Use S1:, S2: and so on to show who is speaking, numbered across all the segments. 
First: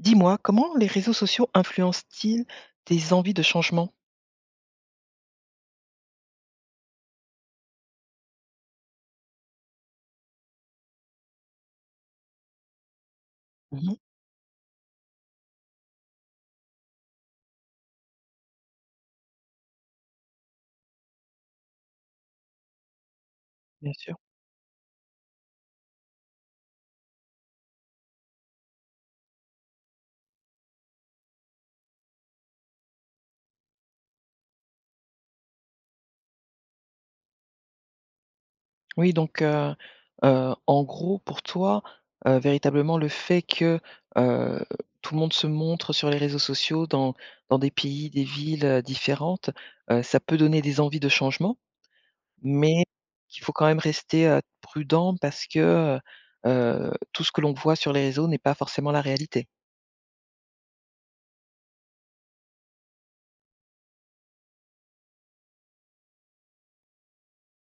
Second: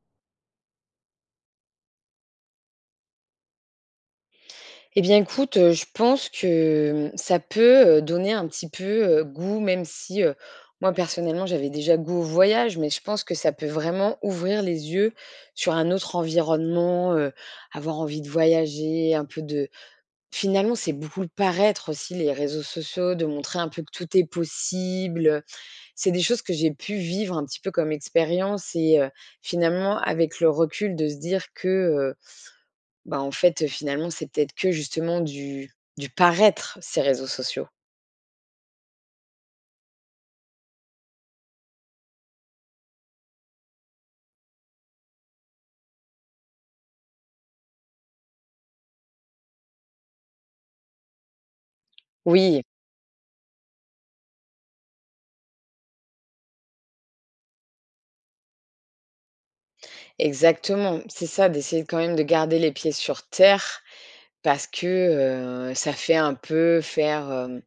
S1: Dis-moi, comment les réseaux sociaux influencent-ils tes envies de changement?
S2: Eh bien, écoute, heu, je pense que, mmh, ça peut, heu, donner un petit peu, heu, goût. Même si, heu, moi personnellement, j'avais déjà goût au voyage, mais je pense que ça peut
S1: Mmh mh.
S2: vraiment ouvrir les yeux sur un autre environnement. Heu, avoir envie de voyager, un peu de finalement, c'est beaucoup le paraître aussi, les réseaux sociaux, de montrer un peu que
S1: Bien sûr.
S2: tout est possible, heu. C'est des choses que j'ai pu vivre un petit peu comme expérience, et, heu, finalement, avec le recul, de se dire que, heu, ben en fait, heu, finalement, c'est peut-être que justement du du paraître ces réseaux sociaux.
S1: Oui donc, heu, heu, en gros, pour toi, heu, véritablement le fait que, heu, tout le monde se montre sur les réseaux sociaux, dans dans des pays, des villes, heu, différentes. Heu, ça peut donner des envies de changement,
S2: Oui.
S1: mais il faut quand même rester, heu, prudent, parce que, heu, heu, tout ce que l'on voit sur les réseaux n'est pas forcément la réalité?
S2: Exactement, c'est ça, d'essayer quand même de garder les pieds sur terre, parce que, heu, ça fait un peu faire, hem,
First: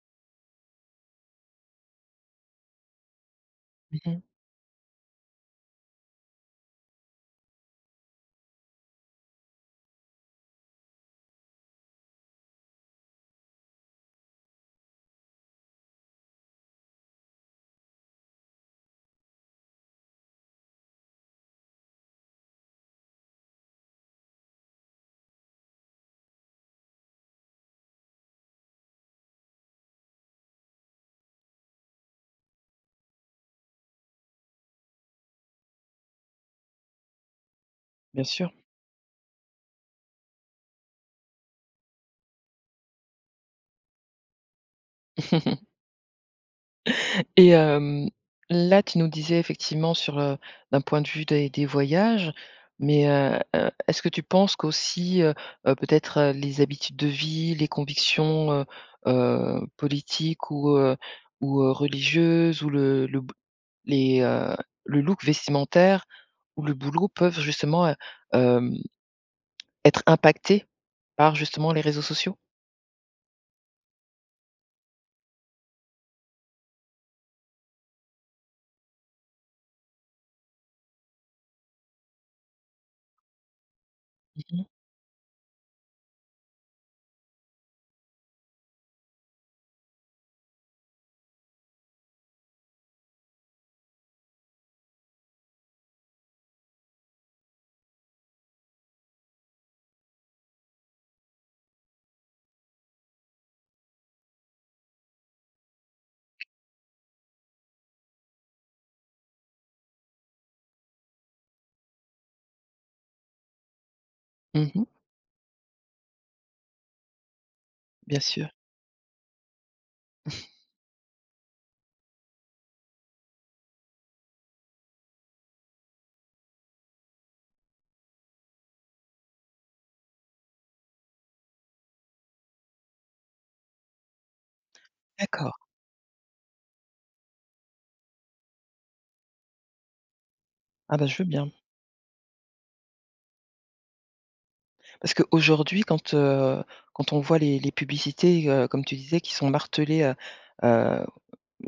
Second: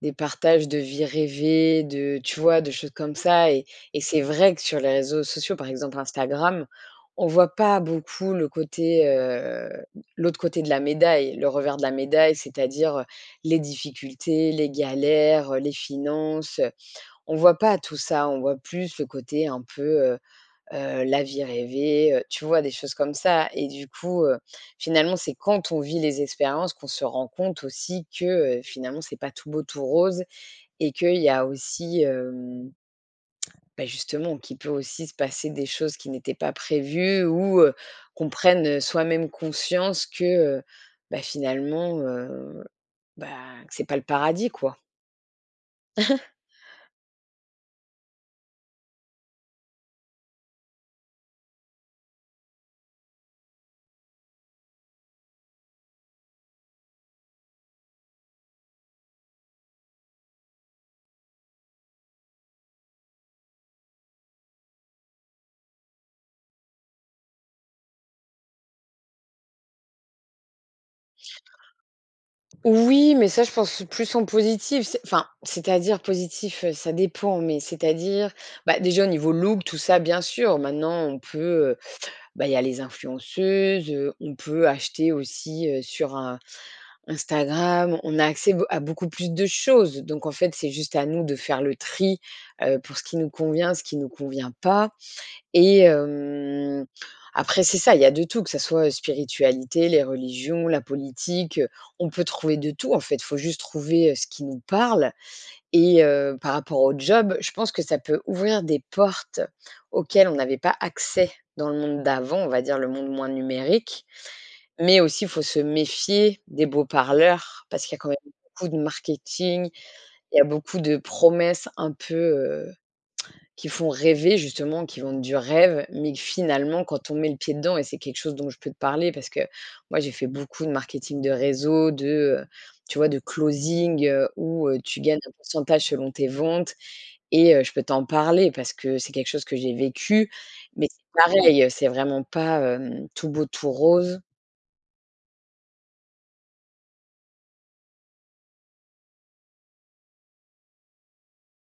S2: des partages de vie rêvée, de tu vois? De choses comme ça, et
S1: Mmh
S2: et c'est
S1: mh.
S2: vrai que sur les réseaux sociaux, par exemple Instagram. On voit pas beaucoup le côté, heu, l'autre côté de la médaille, le revers de la médaille. C'est-à-dire, heu:- les difficultés, les galères, heu, les finances, heu. On voit pas tout ça, on voit plus le côté un peu heu, heu, la vie rêvée, heu, tu vois? Des choses comme ça, et du coup, heu, finalement, c'est quand on vit les expériences qu'on se rend compte aussi que, heu, finalement, c'est pas tout beau, tout rose, et qu'il y a aussi hem. Bah justement, qui peut aussi se passer des choses qui n'étaient pas prévues ou, heu,
S1: Bien
S2: qu'on
S1: sûr.
S2: prenne, heu, soi-même conscience que, heu, bah finalement, heu, bah, c'est pas le paradis quoi!
S1: Et hem, là, tu nous disais, effectivement, sur, heu, d'un point de vue, des des voyages, mais heu, heu, est-ce que tu penses qu'aussi, heu, heu, peut-être, heu, les habitudes de vie, les convictions, heu, heu, politiques ou, heu, ou, heu, religieuses, ou le le b les, heu, le look vestimentaire, ou le boulot peuvent justement, hem, être impactés par justement les réseaux sociaux?
S2: Oui, mais ça, je pense, c'est plus en positif, c'est enfin, c'est-à-dire positif, heu, ça dépend, mais c'est-à-dire, bah, déjà au niveau look, tout ça, bien sûr. Maintenant, on peut, heu, bah, il y a les influenceuses, heu, on
S1: Mmh mh.
S2: peut acheter aussi, heu, sur, un Instagram. On a accès, be à beaucoup plus de choses, donc en fait, c'est juste à nous de faire le tri, heu, pour ce qui nous convient, ce qui nous convient pas, et hem, après, c'est ça. Il y a de tout, que ça soit, heu, spiritualité, les religions, la politique. On peut trouver de tout, en fait. Faut juste trouver, heu, ce qui nous parle, et heu, par rapport au job, je pense que ça peut ouvrir des portes, auxquelles on n'avait pas accès dans le monde d'avant, on va dire le monde moins numérique,
S1: Mmh mh.
S2: mais aussi, faut se méfier des beaux parleurs, parce qu'il y a quand même
S1: Bien sûr.
S2: beaucoup de marketing. Il y a beaucoup de promesses un peu, heu, qui font rêver justement, qui vendent du rêve, mais que, finalement, quand on met le pied dedans, et c'est quelque chose dont je peux te parler parce que moi, j'ai fait beaucoup de marketing de réseau, de, heu, tu vois, de closing heu, où, heu, tu gagnes un
S1: D'accord.
S2: pourcentage selon tes ventes, et, heu, je peux t'en parler parce que c'est quelque chose que j'ai vécu, mais
S1: Ah
S2: c'est
S1: ben, je veux bien.
S2: pareil, c'est vraiment pas hem, tout beau, tout rose.
S1: Parce qu'aujourd'hui quand, heu, quand on voit les les publicités, heu, comme tu disais qui sont martelées, heu, heu,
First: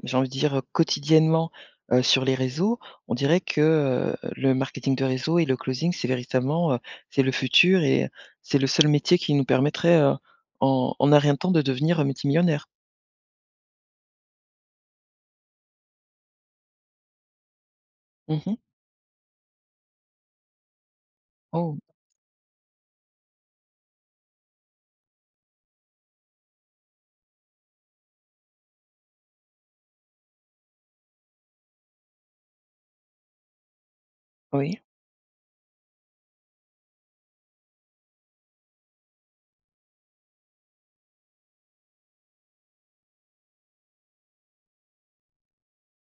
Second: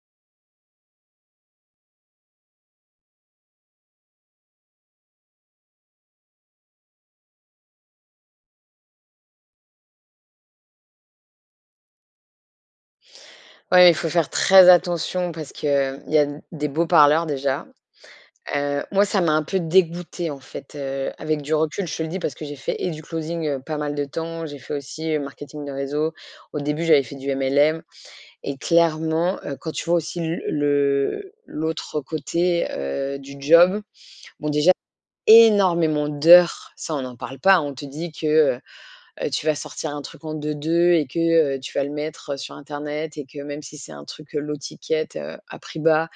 S1: j'ai envie de dire, heu, quotidiennement, heu, sur les réseaux. On dirait que, heu, le marketing de réseau et le closing c'est véritablement, heu, c'est le futur et heu, c'est le seul métier qui nous permettrait, heu, en en un rien de temps de devenir, heu, multimillionnaire.
S2: Ouais, il faut faire très attention parce qu'il y a d des beaux parleurs déjà.
S1: Mmh mh.
S2: Heu, moi, ça m'a un peu dégoûtée, en fait, heu, avec du
S1: Oh!
S2: recul, je te le dis parce que j'ai fait et du closing, heu, pas mal de temps, j'ai fait aussi, heu, marketing de réseau. Au début j'avais fait du MLM et clairement, heu, quand tu vois aussi l le l'autre côté, heu, du job. Bon déjà
S1: Oui.
S2: énormément d'heures, ça on n'en parle pas. On te dit que, heu, heu, tu vas sortir un truc en 2-2 et que, heu, tu vas le mettre, heu, sur internet et que même si c'est un truc, heu, low ticket, heu, à prix bas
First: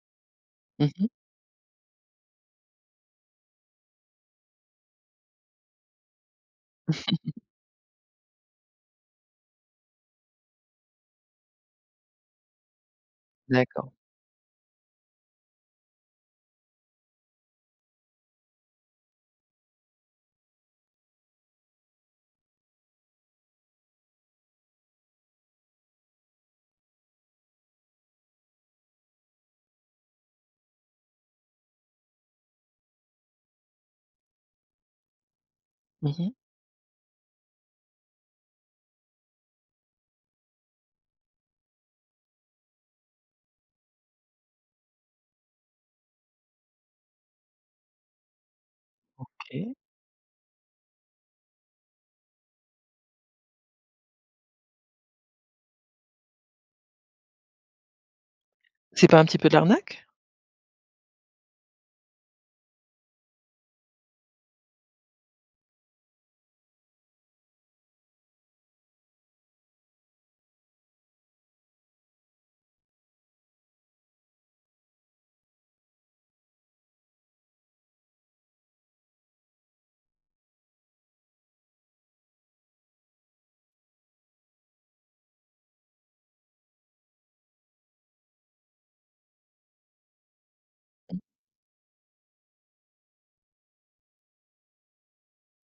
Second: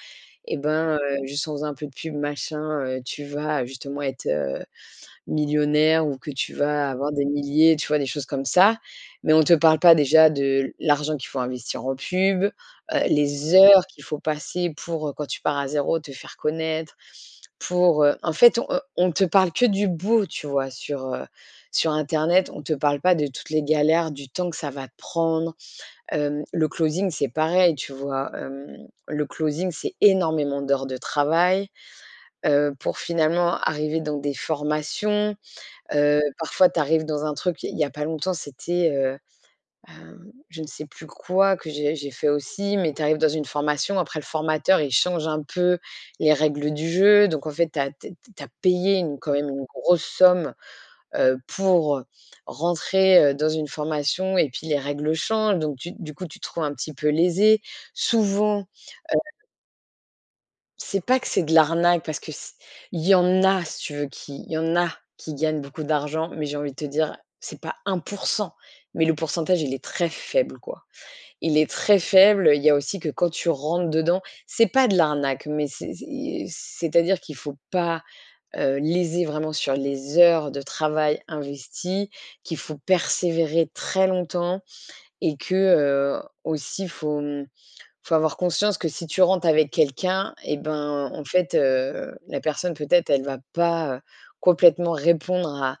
S2: et
S1: Mmh
S2: ben,
S1: mh.
S2: heu, juste en faisant un peu de pub machin, heu, tu vas justement être, heu, millionnaire ou que tu vas avoir des milliers, tu vois, des choses comme ça. Mais on te parle pas déjà de l' l'argent qu'il faut investir en pub, heu, les heures
S1: D'accord.
S2: qu'il faut passer pour, heu, quand tu pars à 0, te faire connaître. Pour, heu, en fait on, heu, on te parle que du beau tu vois sur, heu, sur internet, on te parle pas de toutes les galères, du temps que ça va prendre. Hem, le closing c'est pareil, tu vois. Hem, le closing c'est énormément d'heures de travail, heu, pour finalement arriver dans des formations.
S1: Mmh
S2: Heu,
S1: mh.
S2: parfois, tu arrives dans un truc, il y a pas longtemps, c'était, heu, ben, je ne sais plus quoi que j'ai j'ai fait aussi. Mais tu arrives dans une formation. Après, le formateur, il change un peu les règles du jeu. Donc en fait, tu as t t tu as payé une quand même une
S1: OK.
S2: grosse somme, heu, pour rentrer, heu, dans une formation. Et puis les règles changent, donc tu du coup, tu te trouves un petit peu lésé. Souvent, heu
S1: C'est pas un petit peu de l'arnaque?
S2: C'est pas que c'est de l'arnaque parce que s il y en a, si tu veux qui il y en a qui gagnent beaucoup d'argent. Mais j'ai envie de te dire, c'est pas 1 %, mais le pourcentage, il est très faible quoi. Il est très faible. Il y a aussi que quand tu rentres dedans c'est pas de l'arnaque, mais c'est c'est i c'est-à-dire qu'il faut pas, heu, léser vraiment sur les heures de travail investies. Qu'il faut persévérer très longtemps et que, heu, aussi faut, hem, faut avoir conscience que si tu rentres avec quelqu'un et ben,
S1: [unintelligible]
S2: en fait, heu, la personne peut-être elle va pas, heu, complètement répondre à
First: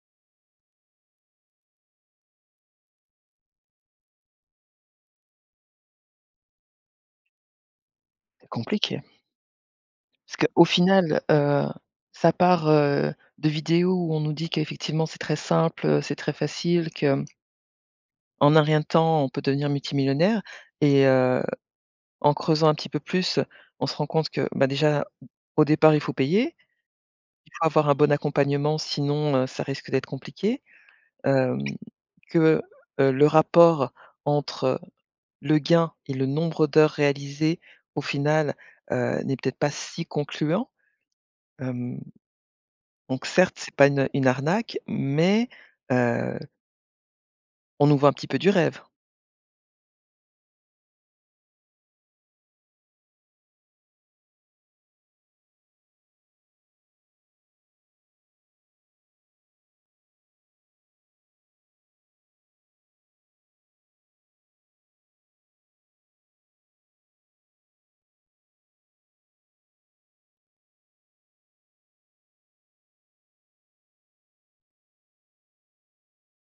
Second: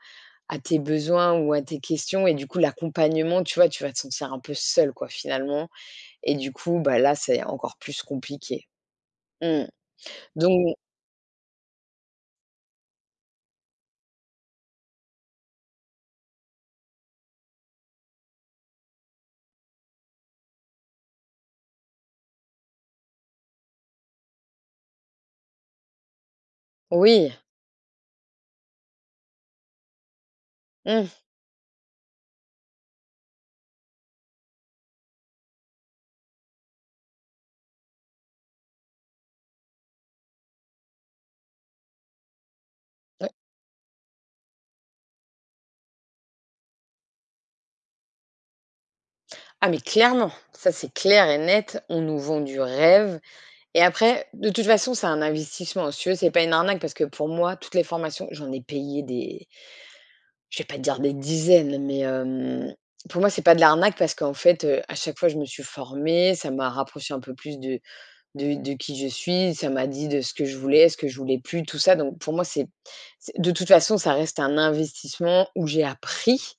S2: à tes besoins ou à tes questions. Et du coup, l'accompagnement, tu vois, tu vas te sentir un peu seul quoi finalement. Et du coup, bah, là, c'est encore plus
S1: C'est
S2: compliqué.
S1: compliqué.
S2: Mmh.
S1: Parce qu'au
S2: Don
S1: final, heu, ça part, heu, de vidéos où on nous dit qu'effectivement c'est très simple, heu, c'est très facile, que hem en un rien de temps on peut devenir multimillionnaire. Et heu, en creusant un petit peu plus on se rend compte que, ben, déjà au départ, il faut payer,
S2: Oui.
S1: il faut avoir un bon accompagnement sinon, heu, ça risque d'être compliqué.
S2: Mmh.
S1: Hem, que, heu, le rapport entre le gain et le nombre d'heures réalisées au final, heu, n'est peut-être pas si concluant. Hem, donc
S2: Ouais.
S1: certes, c'est pas une une arnaque, mais heu on nous vends un petit peu du rêve.
S2: Ah, mais clairement! Ça, c'est clair et net, on nous vend du rêve. Et après, de toute façon, c'est un investissement. Si tu veux c'est pas une arnaque parce que pour moi, toutes les formations j'en ai payé des je vais pas te dire des dizaines, mais, hem, pour moi, c'est pas de l'arnaque parce qu'en fait, heu, à chaque fois je me suis formée, ça m'a rapproché un peu plus de de de qui je suis, ça m'a dit de ce que je voulais, ce que je voulais plus, tout ça. Donc pour moi, c'est c'est de toute façon, ça reste un investissement où j'ai appris.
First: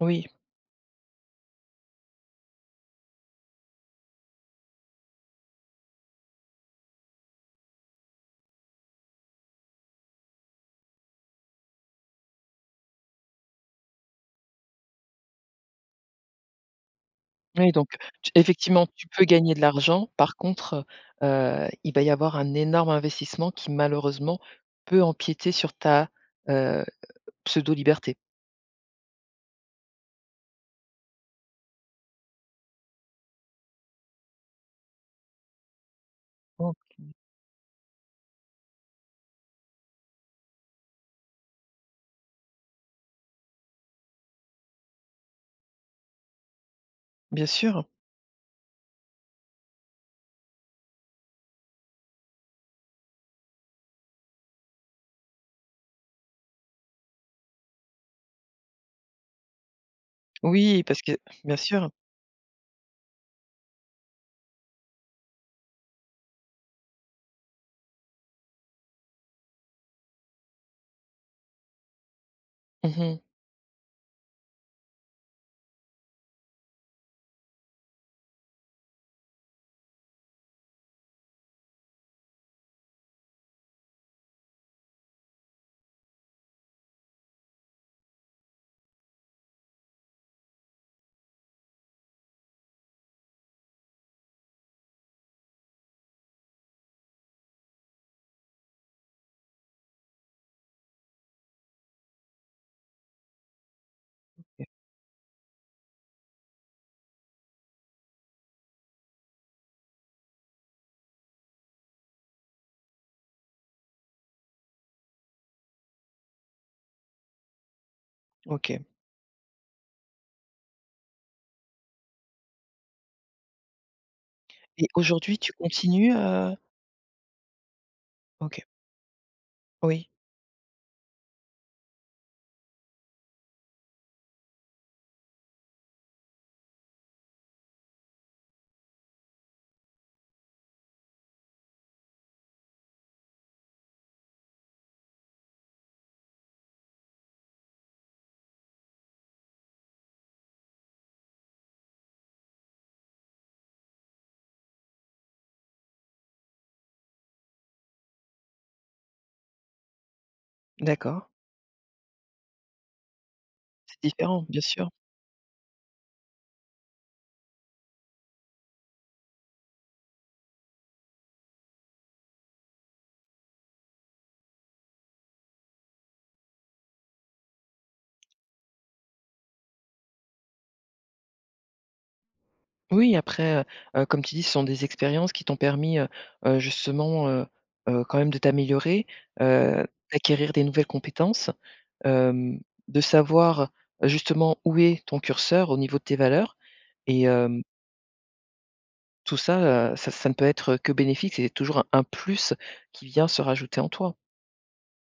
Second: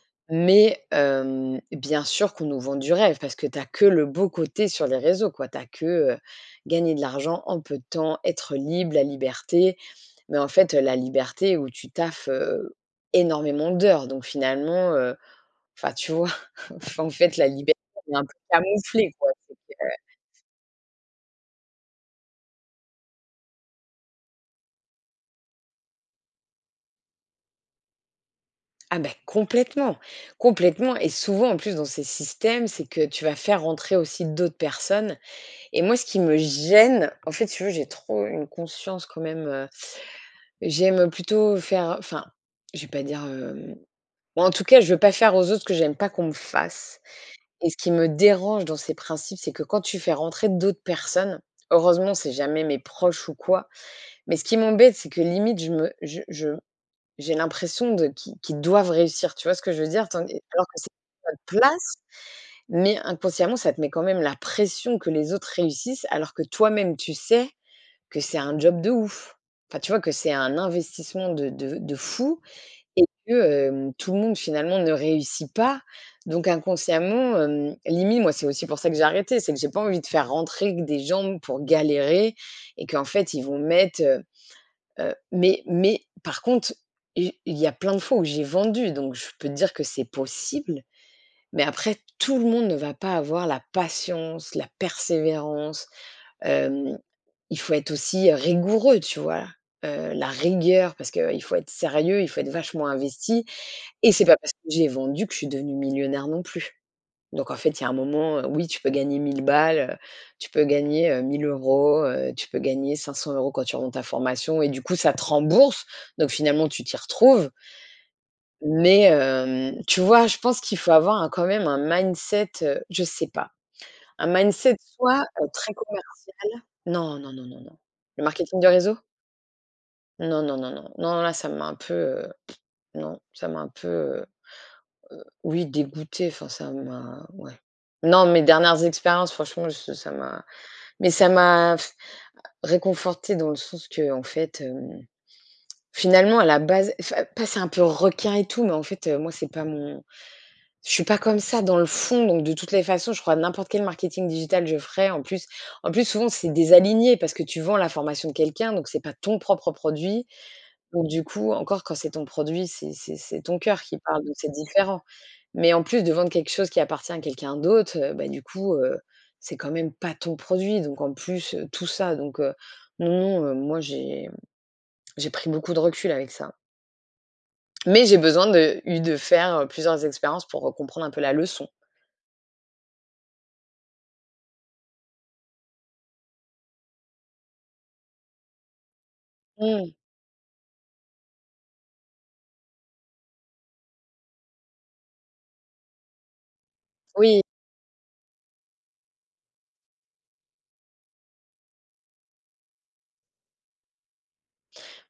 S1: Oui.
S2: Mais, hem, bien sûr qu'on nous vend du rêve, parce que tu as que le beau côté sur les réseaux quoi. Tu as que, heu, gagner de l'argent, en peu de temps, être libre, la liberté. Mais en fait, heu, la liberté où tu taffes, heu, énormément d'heures. Donc finalement, heu, enfin tu vois, enfin, en fait, la
S1: Oui,
S2: liberté
S1: donc,
S2: elle est un
S1: tu
S2: peu
S1: effectivement tu
S2: camouflée
S1: peux
S2: quoi
S1: gagner de
S2: c'est que
S1: l'argent, par contre, heu, heu, il va y avoir un énorme investissement qui malheureusement peut empiéter sur ta, heu, pseudo liberté.
S2: Ah, beh, complètement, complètement. Et souvent, en plus, dans ces systèmes, c'est que tu vas faire rentrer aussi d'autres personnes. Et moi, ce qui me gêne,
S1: OK.
S2: en fait, si tu veux, j'ai trop une conscience quand même, heu, j'aime, heu, plutôt faire enfin, je vais pas dire, hem, moi, en tout cas, je veux pas faire aux autres ce que j'aime pas qu'on me fasse.
S1: Bien
S2: Et ce
S1: sûr.
S2: qui me dérange dans ces principes, c'est que quand tu fais rentrer d'autres personnes, heureusement, c'est jamais mes proches ou quoi, mais ce qui m'embête c'est que, limite, je me je je j'ai l'impression de qui qu'ils doivent réussir. Tu vois ce que je veux dire? Tandis alors que
S1: Oui,
S2: c'est
S1: parce que
S2: notre
S1: bien sûr.
S2: place, mais inconsciemment, ça te met, quand même, la pression que les autres réussissent, alors que toi-même, tu sais que c'est un job de ouf! Enfin, tu vois, que c'est un investissement de de de fou
S1: Mmh
S2: et
S1: mh.
S2: que, hem, tout le monde, finalement, ne réussit pas. Donc inconsciemment, hem, limite, moi, c'est aussi pour ça que j'ai arrêté. C'est que j'ai pas envie de faire rentrer que des gens pour galérer et qu'en fait, ils vont mettre, heu, heu Mais mais par contre, i il y a plein de fois où j'ai vendu, donc je peux te dire que c'est possible. Mais après, tout le monde ne va pas avoir la patience, la persévérance. Hem, il faut être aussi, heu, rigoureux, tu vois? Heu, la rigueur parce qu'il faut être sérieux, il faut être vachement investi et c'est pas parce que
S1: OK.
S2: j'ai vendu que je suis devenue millionnaire, non plus. Donc en fait, il y a un moment, heu, oui, tu peux gagner 1000 balles, heu, tu peux gagner, heu, 1000 €, heu, tu peux gagner 500 € quand tu revends ta formation et du coup, ça te rembourse. Donc finalement tu t'y retrouves.
S1: OK.
S2: Mais hem, tu vois, je pense qu'il faut avoir un quand même un mindset, heu, je sais pas. Un mindset
S1: Et
S2: soit,
S1: aujourd'hui
S2: heu,
S1: tu
S2: très
S1: continues, heu?
S2: commercial. Non, non, non, non, non. Le marketing
S1: OK.
S2: de réseau?
S1: Oui.
S2: Non, non, non, non, non, non là, ça m'a un peu, heu pff non, ça m'a un peu, heu, heu, oui, dégoûtée enfin ça m'a, ouais. Non, mes dernières expériences, franchement, je ça m'a mais ça m'a réconfortée dans le sens qu'en fait, hem, finalement, à la base enfin, pas c'est un peu requin et tout, mais en fait, heu, moi, c'est pas mon je suis pas comme ça dans le fond. Donc de toutes les façons, je crois que n'importe quel marketing digital je ferais, en plus en plus, souvent, c'est désaligné parce que tu vends la formation de quelqu'un, donc c'est pas ton propre produit. Donc du
S1: D'accord.
S2: coup encore quand c'est ton produit, c'est c'est c'est ton coeur qui
S1: C'est
S2: parle, donc
S1: différent,
S2: c'est
S1: bien sûr.
S2: différent. Mais en plus de vendre quelque chose qui appartient à quelqu'un d'autre, heu, bah, du coup, heu, c'est quand même pas ton produit. Donc en plus, heu, tout ça, donc, heu. Non, non, heu, moi j'ai, hem, j'ai pris beaucoup de recul avec ça. Mais j'ai besoin de eu de faire, heu, plusieurs expériences pour, heu, comprendre un peu la leçon.
S1: Oui, après, heu, heu, comme tu dis, ce sont des expériences qui t'ont permis, heu, heu, justement, heu, heu, quand même de t'améliorer, heu,
S2: Mmh.
S1: d'acquérir des nouvelles compétences, hem, de savoir, heu, justement où est ton curseur au niveau de tes valeurs. Et
S2: Oui.
S1: hem Tout ça, heu, ça ça ne peut être, heu, que bénéfique, c'est toujours un un plus qui vient se rajouter en toi.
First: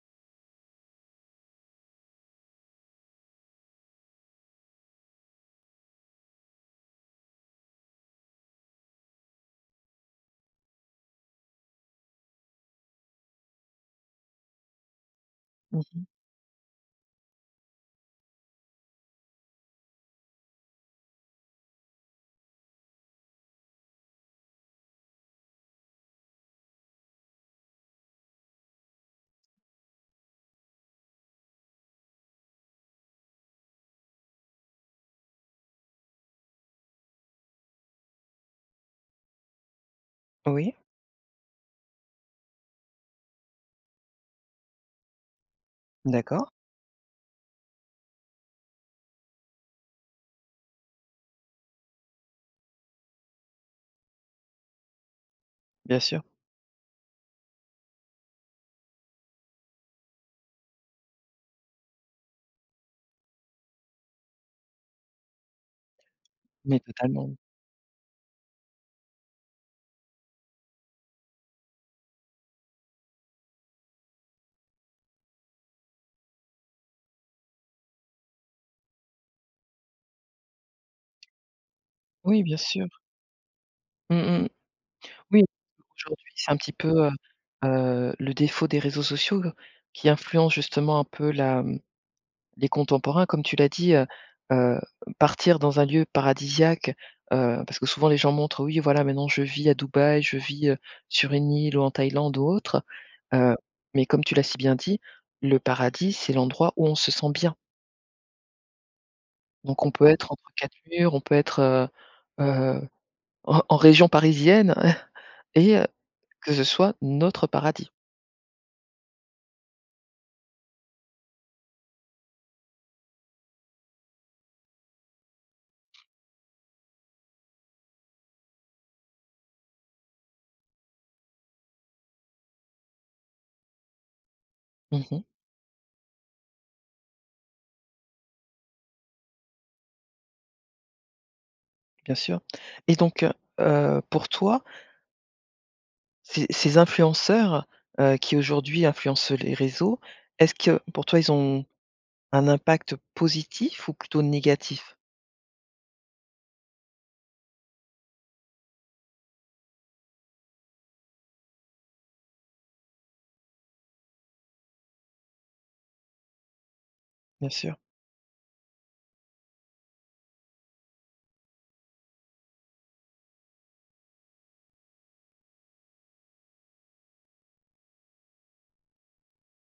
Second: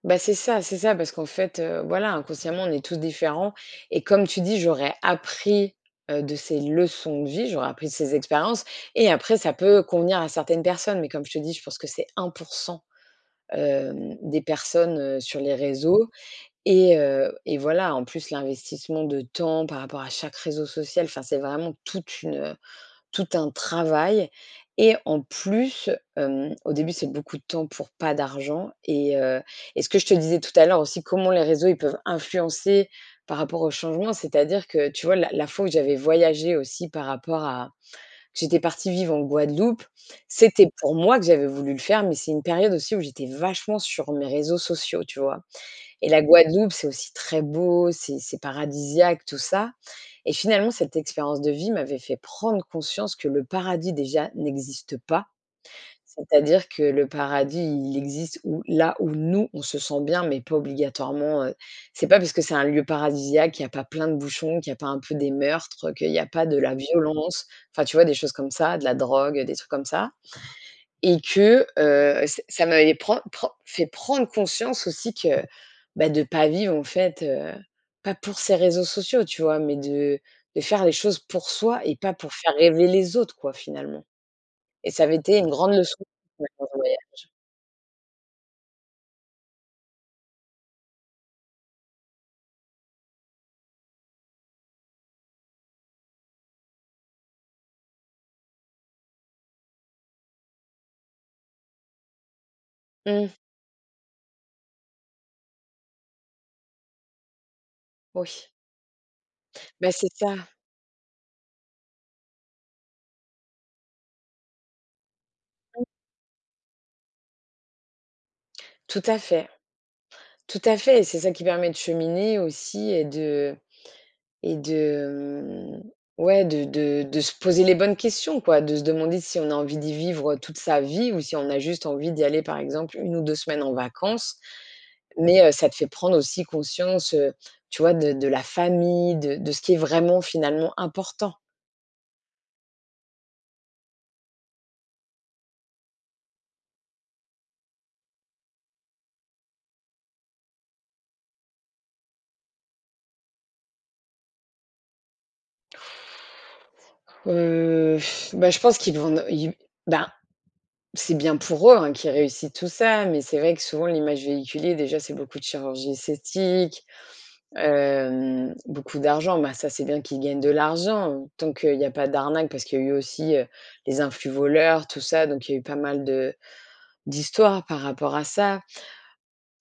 S2: Bah, c'est ça c'est ça parce qu'en fait, heu, voilà, inconsciemment, on est tous différents, et comme tu dis, j'aurais appris, heu, de ces leçons de vie, j'aurais appris de ces expériences, et après ça peut convenir à certaines personnes, mais comme je te dis, je pense que c'est 1 %, hem, des personnes, heu, sur les
S1: Mmh mh.
S2: réseaux et, heu, et voilà, en plus, l'investissement de temps par rapport à chaque réseau social. Enfin, c'est vraiment toute une, heu, tout un travail et en plus, hem, au début, c'est beaucoup de temps pour pas d'argent et, heu, et ce que je te disais tout à l'heure aussi, comment les réseaux, ils peuvent influencer par rapport au changement. C'est-à-dire que tu vois la la fois où j'avais voyagé aussi par rapport à j'étais partie vivre en Guadeloupe. C'était
S1: Oui.
S2: pour moi que j'avais voulu le faire, mais c'est une période aussi où j'étais vachement sur mes réseaux sociaux, tu vois? Et la
S1: D'accord.
S2: Guadeloupe, c'est aussi très beau, c'est c'est paradisiaque tout ça, et finalement, cette expérience de vie m'avait fait prendre conscience que le paradis, déjà, n'existe pas.
S1: Bien sûr.
S2: C'est-à-dire que le paradis, il existe ou là où nous, on se sent bien, mais pas obligatoirement, heu. C'est pas parce que c'est un lieu paradisiaque qu'il y a pas plein de bouchons, qu'il y a pas un peu des meurtres, heu, qu'il y a pas de la
S1: Mais totalement.
S2: violence. Enfin, tu vois des choses comme ça, de la drogue, des trucs comme ça et que, heu, ça ça m'avait prend prend fait prendre conscience aussi que, bah, de pas vivre en fait, heu, pas pour ces réseaux sociaux, tu vois, mais de de faire les choses pour soi et pas pour
S1: Oui,
S2: faire
S1: bien
S2: rêver
S1: sûr.
S2: les autres quoi, finalement,
S1: Mmh mh.
S2: et ça avait été
S1: Oui,
S2: une grande leçon
S1: aujourd'hui c'est un
S2: pendant
S1: petit
S2: ce
S1: peu, heu
S2: voyage.
S1: heu, le défaut des réseaux sociaux qui influencent justement un peu la les contemporains, comme tu l'as dit, heu heu, partir dans un lieu paradisiaque, heu, parce que souvent, les gens montrent, oui voilà maintenant, je vis à Dubaï. Je vis, heu, sur une île ou en Thaïlande ou autre.
S2: Mmh.
S1: Heu, mais comme tu l'as si bien dit, le paradis, c'est l'endroit où on se sent bien.
S2: Oui.
S1: Donc on
S2: Beh,
S1: peut
S2: c'est
S1: être
S2: ça.
S1: entre 4 murs. On peut être, heu heu, en en région parisienne et, heu, que ce soit, notre paradis.
S2: Tout à fait, tout à fait. Et c'est ça qui permet de cheminer aussi et de et de, mmh, ouais de de de se poser les bonnes questions quoi, de se demander si on a envie d'y vivre, heu, toute sa vie ou si on a juste envie d'y aller, par exemple, 1 ou 2 semaines en vacances,
S1: Mmh mh.
S2: mais, heu, ça te fait prendre aussi conscience, heu, tu vois, de de la famille, de de ce qui est vraiment finalement important.
S1: Bien sûr, et donc, heu heu, pour toi ces ces influenceurs, heu, qui aujourd'hui influencent les réseaux, est-ce que pour toi, ils ont un impact positif ou plutôt négatif?
S2: Heu, bah, je pense qu'ils vont ils ben, c'est bien pour eux, hein, qu'ils réussissent, tout ça, mais c'est vrai que souvent, l'image véhiculée déjà, c'est beaucoup de chirurgie esthétique,
S1: Bien sûr.
S2: hem, beaucoup d'argent. Ben, ça, c'est bien qu'ils gagnent de l'argent, tant qu'il y a pas d'arnaque, parce qu'il y a eu aussi, heu, les influvoleurs, tout ça, donc il y a eu pas mal de d'histoires par rapport à ça.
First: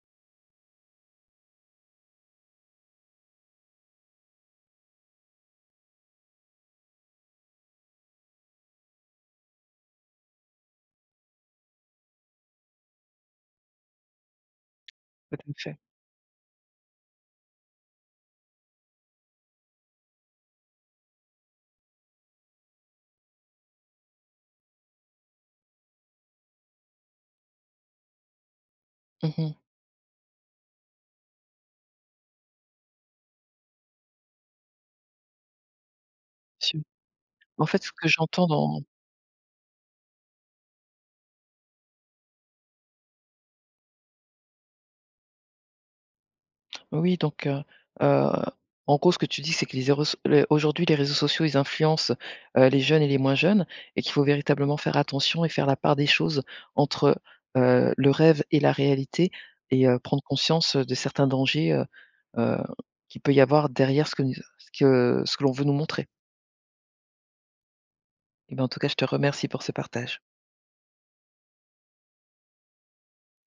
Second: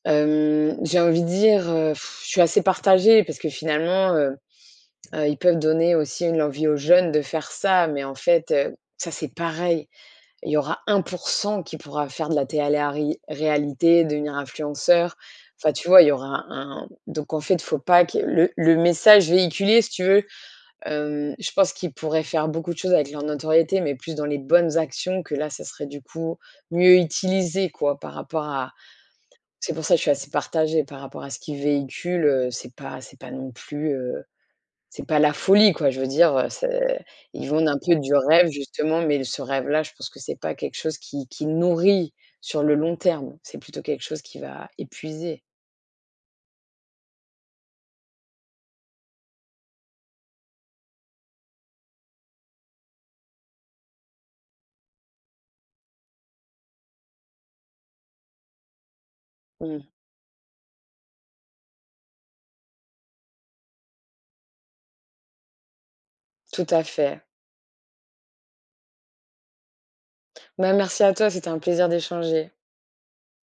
S2: Hem, j'ai envie de dire, heu, je suis assez partagée parce que finalement, heu heu, ils peuvent donner aussi une envie aux jeunes de faire ça, mais en fait, heu, ça, c'est pareil. Il y aura 1 % qui pourra faire de la télé arit réalité, devenir influenceur.
S1: En
S2: Enfin,
S1: effet.
S2: tu vois, il y aura un donc en fait, faut pas que le le message véhiculé, si tu veux, hem, je pense qu'ils pourraient faire beaucoup de choses avec leur notoriété, mais plus dans les bonnes actions que là, ça serait du coup mieux utilisé, quoi, par rapport à
S1: Mmh mh.
S2: c'est pour ça que je suis assez partagée par rapport à ce qu'ils véhiculent. Heu, c'est pas c'est pas non plus, heu, c'est pas la folie, quoi. Je veux dire, heu, c'est ils
S1: En
S2: vendent un
S1: fait, ce
S2: peu
S1: que
S2: du
S1: j'entends
S2: rêve,
S1: dans
S2: justement, mais ce rêve-là, je pense que c'est pas quelque chose qui qui nourrit sur le long terme. C'est plutôt quelque chose qui va épuiser.
S1: Oui donc, heu heu, en gros, ce que tu dis, c'est que les 0, les aujourd'hui, les réseaux sociaux, ils influencent, heu, les jeunes et les moins jeunes, et qu'il faut véritablement faire attention et faire la part des choses entre, heu heu, le rêve et la réalité et
S2: Mmh.
S1: heu, prendre conscience, heu, de certains dangers, heu heu, qu'il peut y avoir derrière ce qui ce que ce que l'on veut nous montrer.
S2: Tout à fait.
S1: En tout cas, je te remercie pour ce partage.
S2: Bah, merci à toi, c'est un plaisir d'échanger.